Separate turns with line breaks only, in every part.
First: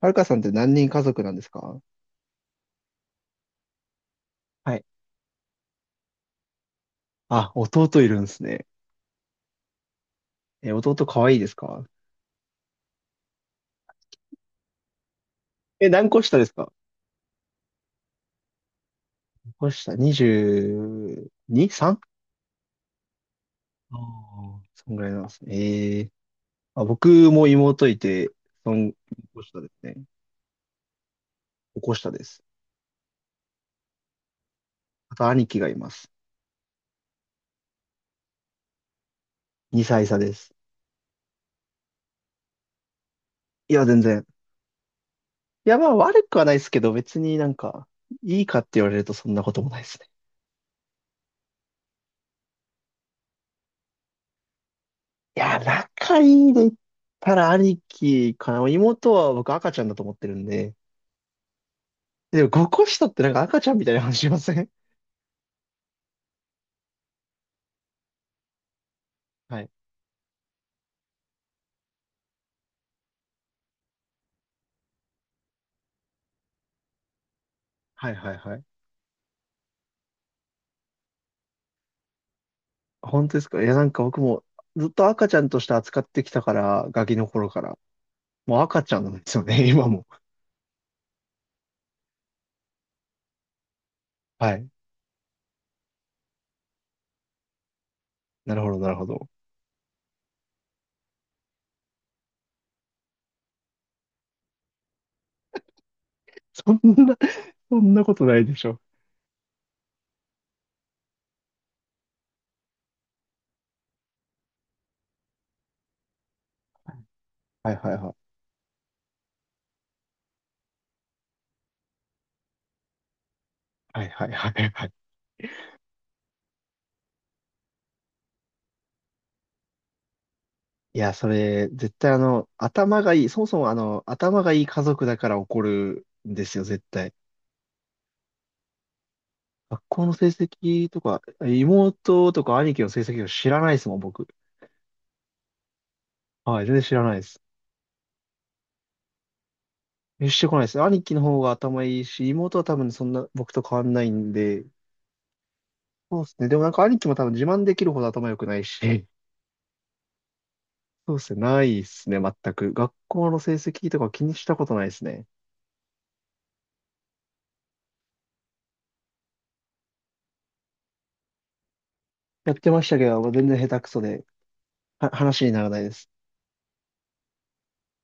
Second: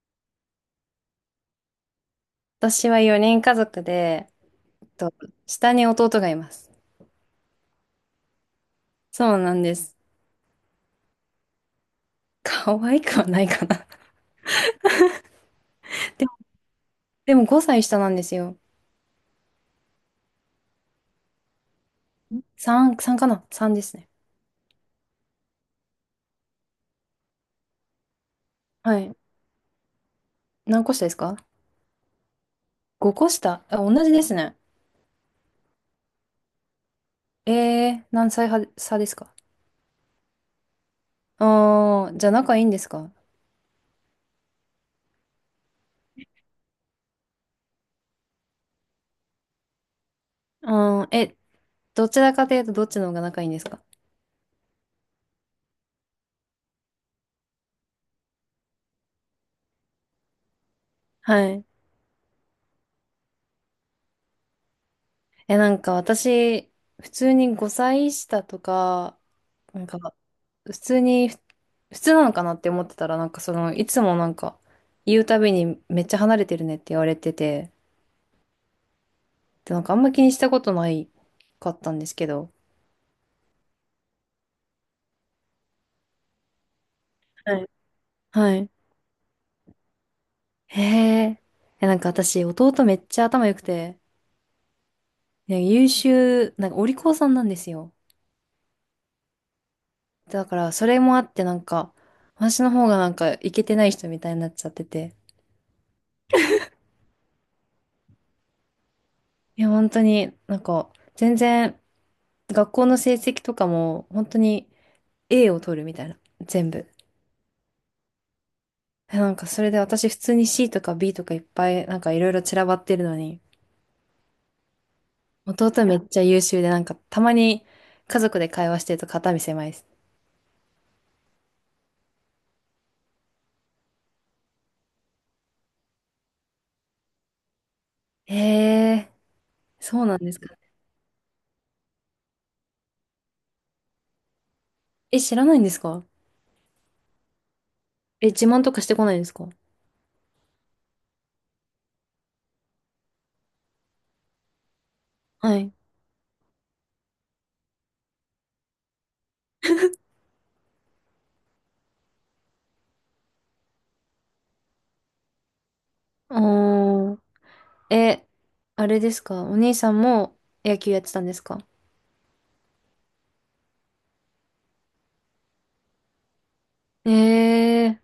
はるかさんって何人家族なんですか？
私は4人家族で、
はい。
えっと、下に弟がいます。
あ、弟いるんですね。
そうなんです。
え、弟可愛いですか？
可愛くはないかな。
え、何 個
でも、
下ですか？
でも5歳下なんですよ。
何個下 ?22?3? 3?
3、3かな？ 3 で
あ
す
あ
ね。
ー、そんぐらいなんですね。ええ。あ、僕も妹いて、そん、
はい。
個下ですね。
何個下ですか？
5個下です。
5 個下。あ、同じですね。
あと兄貴がいます。
何歳は差ですか？
2歳差です。
あー、じゃあ仲いいんですか？
いや、全然。いや、まあ悪くはないですけど、別になんか、いいかって言われるとそんなこともないですね。
あー、え、どちらかというとどっちの方が仲いいんですか？
いや、仲いいで言ったら兄貴かな。妹は僕赤ちゃんだと思ってるんで、
はい。
でも、5個下ってなんか赤ちゃんみたいな話しません？
え、なんか私、普通に5歳下とか、
はい。
なんか、普通に、普通なのかなって思ってたら、なんかその、いつもなんか、言うたびにめっちゃ離れてるねって言われてて、
はいはいはい。
で、なんかあんま気にしたことないかったんですけど、
本当ですか？いや、なんか僕もずっと赤ちゃんとして扱ってきたから、ガキの頃
は
か
い。
ら。
は
もう
い。
赤ちゃんなんですよね、今も。
へえ、え、なんか私、弟めっちゃ頭良くて、
はい。
ね、優秀、なんかお利口さんなんですよ。
なるほど、なるほど。
だから、それもあって、なんか、私の方がなんか、イケてない人みたいになっちゃってて。
そんな、そんなことないでしょ。
いや、本当に、なんか、全然、学校の成績とかも、本当に、A を取るみたいな、全部。
はいはいはい。
え、なんかそれで私普通に C とか B とかいっぱいなんかいろいろ散らばってるのに、
はいはいはいはい。
弟めっちゃ優秀でなんかたまに家族で会話してると肩身狭いです。
いや、それ、絶対頭がいい、そもそも頭がいい家族だから起こるんですよ、絶対。
ええ、
学
そう
校の
なん
成
ですか。
績とか、妹とか兄貴の成績を知らないですもん、僕。
え、知らないんですか？
はい、全然知らないです。
え、自慢とかしてこないんですか？
え、してこないですね。兄貴の方が頭いいし、妹は多分そんな僕と変わんないんで、
はい。
そうですね。でもなんか兄貴も多分自慢できるほど頭良くないし、そうですね。ないですね、全く。学校の成績とか気にしたことないですね。
おー。え、あれですか？お兄さんも野球やってたんですか？
やってましたけど、全然下手くそで、話にならないです。
ええ。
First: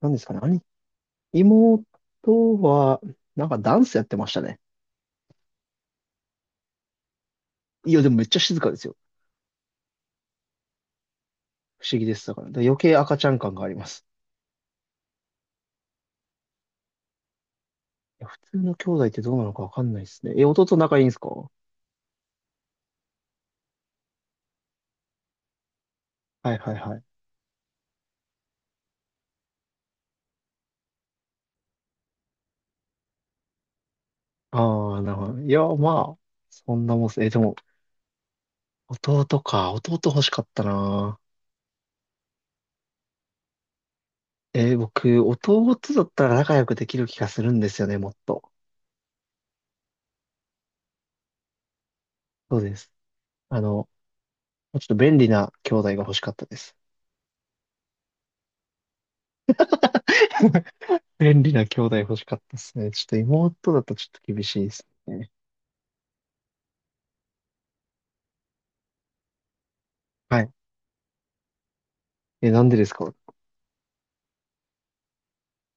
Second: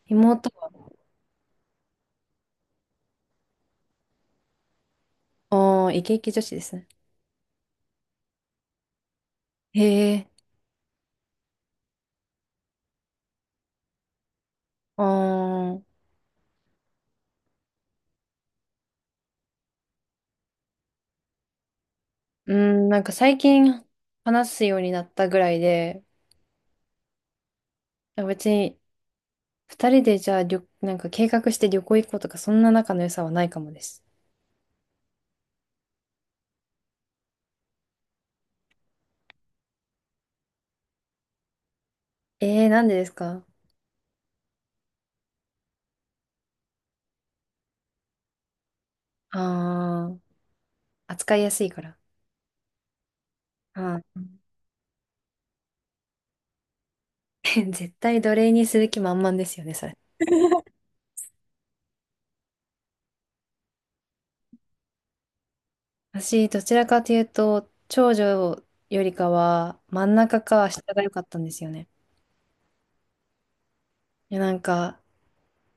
なんですかね。
妹は、
妹は、なんかダンスやってましたね。
おー、イケイケ女子ですね。
いや、でもめっちゃ静かですよ。
ええ、
不思議です。だから余計赤ちゃん感があります。
あー。
いや普通の兄弟ってどうなのかわかんないですね。え、弟仲いいんですか？は
うん、なんか最近話すようになったぐらいで、
いはいはい。
別に二人でじゃあ旅、なんか計画して旅行行こうとか、そんな仲の良さはないかもです。
ああ、なるほど。いや、まあ、そんなもんっす。え、でも、弟か。弟欲しかったな。
えー、なんでですか？
僕、弟だったら仲良くできる気がするんですよね、もっと。
あー、扱いやすいから。
そうです。あの、
あ
ちょっと便利な兄弟が欲しかったです。
ー。 絶対奴隷にする気満々ですよね、それ。
便利な兄弟欲しかったですね。ちょっと妹だとちょっと厳しいですね。
私、どちらかというと、長女よりかは、真ん
は
中
い。
か下が良かったんですよね。
え、なんでですか？
いや、なんか、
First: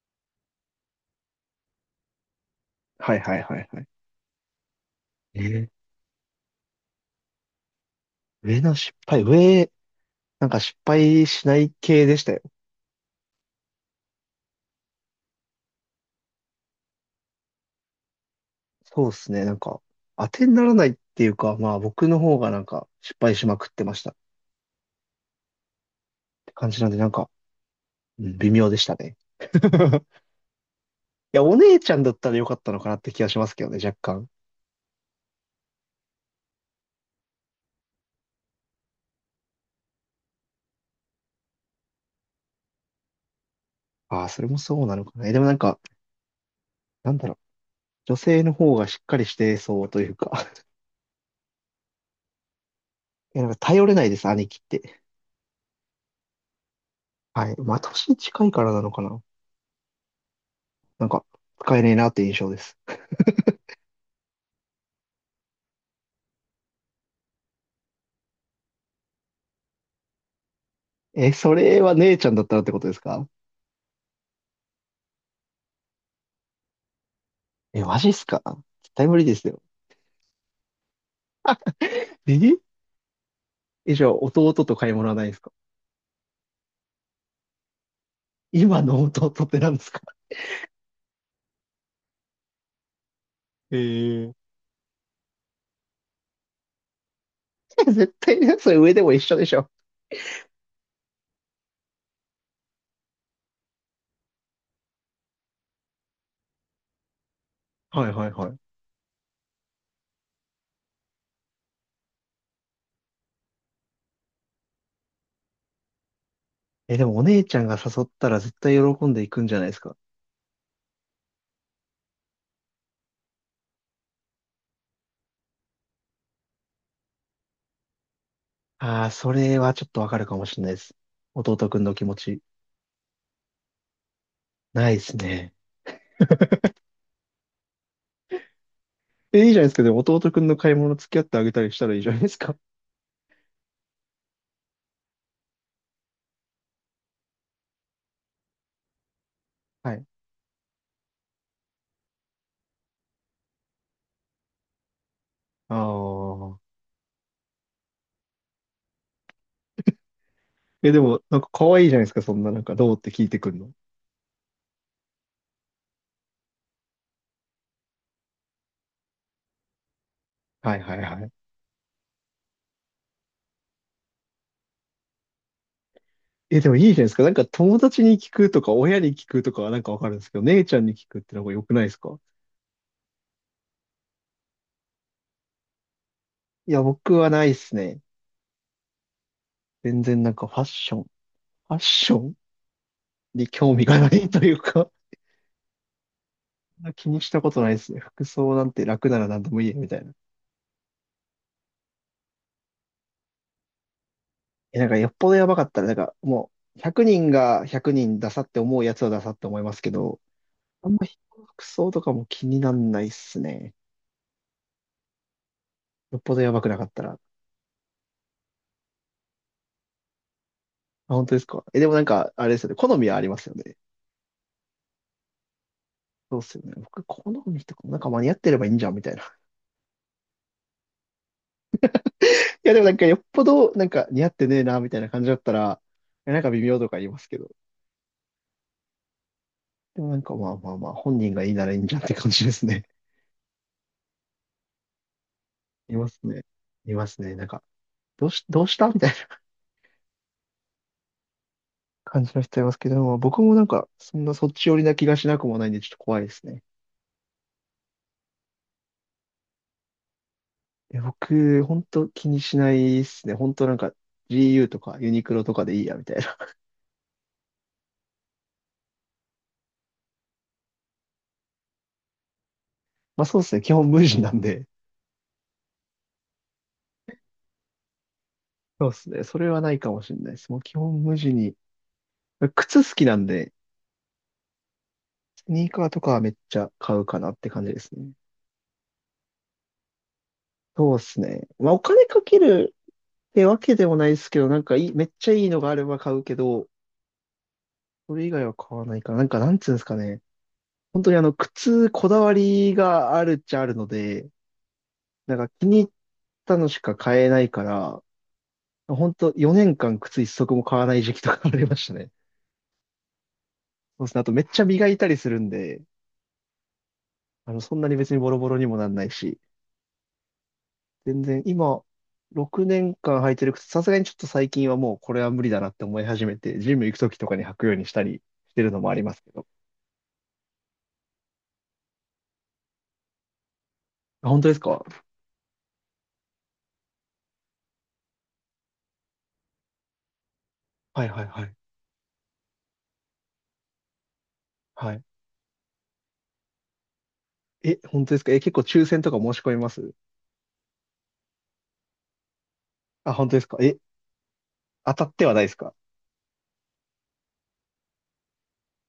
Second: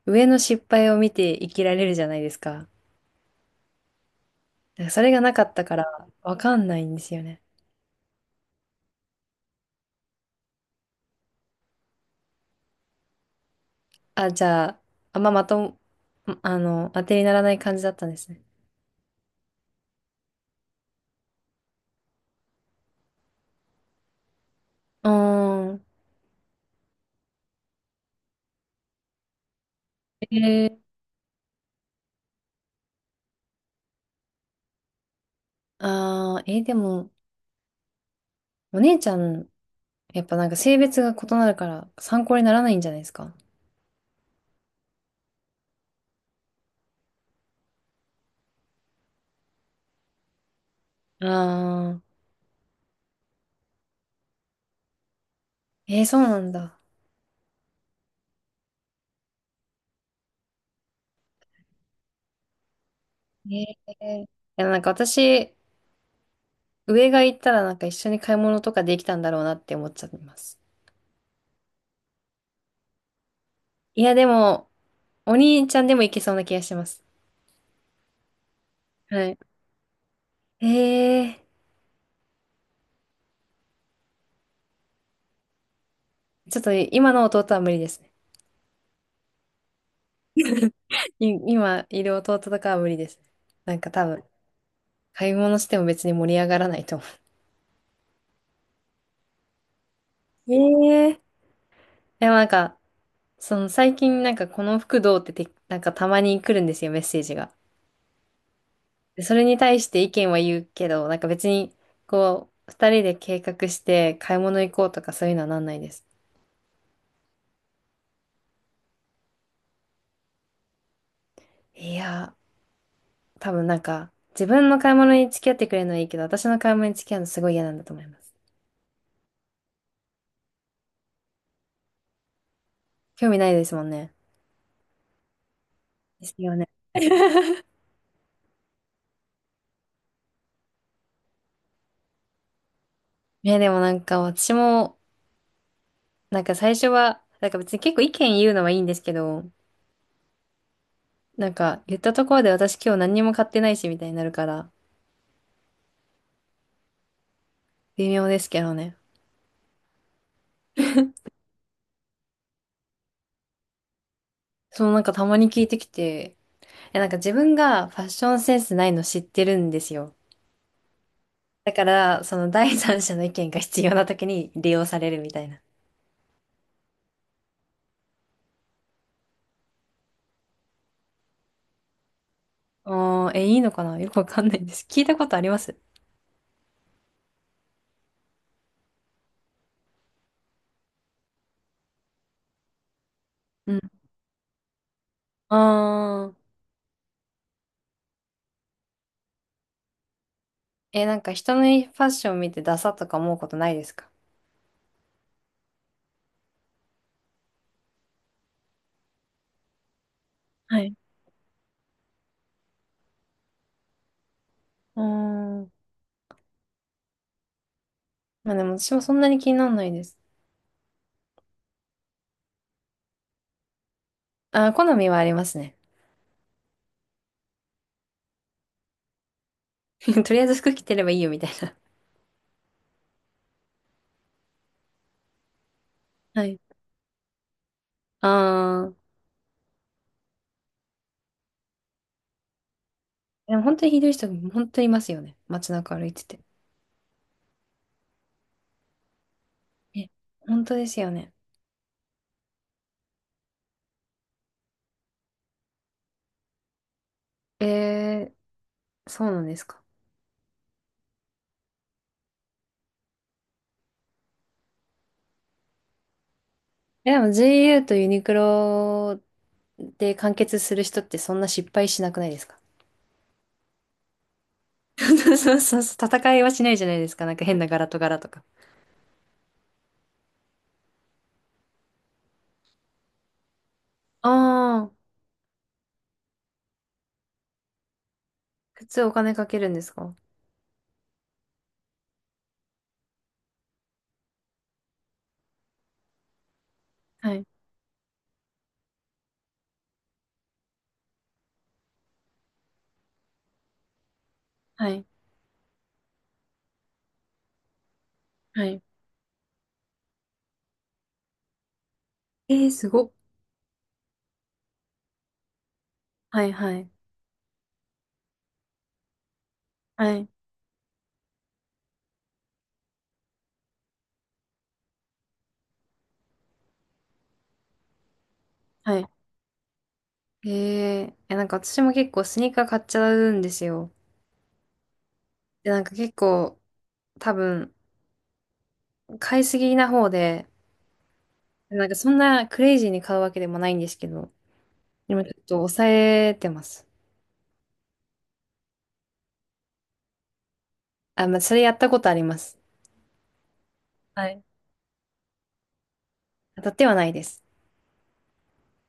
上の失敗を見て生きられるじゃないですか。
はいはいはいはい。
だからそれがな
え
かった
ー
から、わかんないんですよね。
上の失敗、なんか失敗しない系でしたよ。
あ、じゃあ、あんままとも、当てにならない感じだったんですね。
そうですね。なんか、当てにならないっていうか、まあ僕の方がなんか失敗しまくってましたっ
うーん。
て感じなんで、なんか、うん、微妙でしたね。
えー、
いや、お姉ちゃんだったらよかったのかなって気がしますけどね、若干。
でも、お姉ちゃん、やっぱなんか性別が異なるから参考にならないんじゃないですか？
ああ、それもそうなのかな。え、でもなんか、なんだろう。女性の方がしっかりしてそうというか。
あ。あ
いや、なんか頼れないです、兄貴って。
ー、えー、そうなんだ。
はい。まあ、年近いからなのかな。なんか、使えねえなって印象です。
えー、いや、なんか私、上が行ったらなんか一緒に買い物とかできたんだろうなって思っちゃいます。
え、それは姉ちゃんだったらってことですか？
いや、でも、お兄ちゃんでも行けそうな気がしてます。
え、マジっすか？絶対無理
は
で
い。
すよ。
え
ええ、じゃあ、弟と買い物はないんですか？
ちょっと今の弟は無理ですね。
今の弟って何ですか？
今いる弟とかは無理です。なんか多分、
ええ。
買い物しても別に盛り上がらないと思う。
絶対ね、それ上でも一緒でしょ。
えー、でもなんか、その最近なんかこの服どうってて、なんかたまに来るんですよ、メッセージが。
はいはいはい。
でそれに対して意見は言うけど、なんか別に、こう、二人で計画して買い物行こうとかそういうのはなんないです。
え、でもお姉ちゃんが誘ったら絶対喜んでいくんじゃないですか。
いやー、多分なんか、自分の買い物に付き合ってくれるのはいいけど、私の買い物に付き合うのすごい嫌なんだと思います。
ああ、それはちょっとわかるかもしれないです。弟くんの気持ち。
興味ないですもんね。
ないですね。
ですよね。
え、いいじゃないですか。でも弟くんの買い物付き合ってあげたりしたらいいじゃないですか。
ね、でもなんか私も、なんか最初は、なんか別に結構意見言うのはいいんですけど、
はい。
なんか言ったところで私今日何にも買ってないしみたいになるから、
ああ。
微妙ですけどね。
え、でも、なんか可愛いじゃないですか。そんな、なんか、どうって聞いてくるの。
そう、なんかたまに聞いてきて、え、なんか自分がファッションセンスないの知ってるんですよ。
はいはいはい。
だから、その第三者の意見が必要な時に利用されるみたいな。
え、でもいいじゃないですか。なんか友達に聞くとか、親に聞くとかはなんかわかるんですけど、姉ちゃんに聞くってのが良くないですか？
あー、え、いいのかなよくわかんないです。聞いたことあります？
いや、僕はないですね。全然なんかファッションに
う
興
ん。
味がないというか、
あー、
そんな気にしたことないですね。服装なんて楽なら何でもいいや、みたいな。
え、なんか人のファッション見てダサとか思うことないですか？
え、なんかよっぽどやばかったら、なんかもう、100人が100人ダサって思うやつはダサって思いますけど、
は
あん
い。
ま人の服装とかも気になんないっすね。
うーん。
よっぽどやばくなかったら。
まあでも私もそんなに気にならないです。
あ、本当ですか？え、でもなんか、あれですよね。好みはありますよね。
あー、好みはありますね。
そうっすよね。僕、好みとかもなんか間に合ってればいいんじゃん、みたいな。
とりあえず服着てればいいよみたい
いや、でもなんかよっぽど、なんか似合ってねえな、みたいな感じだったら、いやなん
な。は
か
い。
微妙とか言いますけど。
あー、
でもなんかまあまあまあ、本人がいいならいいんじゃんって感じですね。
でも本当にひどい人、本当にいますよね。街
い
中歩
ま
い
す
てて。
ね。いますね。なんか、どうしたみたいな
え、本当ですよね。
感じの人いますけど、まあ僕もなんか、そんなそっち寄りな気がしなくもないんで、ちょっと怖いですね。
えー、そうなんですか。
いや僕、ほんと気にしないっすね。ほんとなんか、GU とかユニクロとかでいいや、みたいな。
え、でも GU とユニクロで完結する人ってそんな失敗しなくないですか？
まあそうですね。基本無地なんで。
そうそうそう、戦いはしないじゃないですか。なんか変な柄と柄とか。
そうですね。それはないかもしれないです。もう基本無地に。靴好きなんで、
ああ、
スニーカーとかはめっちゃ買うかなって感じですね。
靴お金かけるんですか？
そうですね。まあ、お金かけるってわけでもないですけど、なんかいい、めっちゃいいのがあれば買うけど、
はい、
それ以外は買わないかななんか、なんつうんですかね。本当に靴、こだわりがあるっちゃあるので、
はい、
なんか気に入ったのしか買えないから、
はい。
本当4年間靴一足も買わない時期とかありましたね。
えー、すごっ。
そうですね。あとめっちゃ磨いたりするんで、
はい、はい、
そんなに別にボロボロにもなんないし、
はい、
全然、今、6年間履いてる靴、さすがにちょっと最近はもうこれは無理だなって思い始めて、ジム行くときとかに履くようにしたりしてるのもあ
は
り
い。
ますけど。
ええ、いや、なんか私も結構スニーカー買っちゃうんですよ。
あ、本当ですか？
で、なんか結構多分買いすぎな方で、
はいはいはい。
なんかそんなクレイジーに買うわけでもないんですけど、
はい。
でもちょっと抑えてます。
え、本当ですか？え、結構抽選とか申し込みます？
あ、まあ、それやったことあります。
あ、本当ですか？え、
はい。
当たってはないですか？
当たってはないです。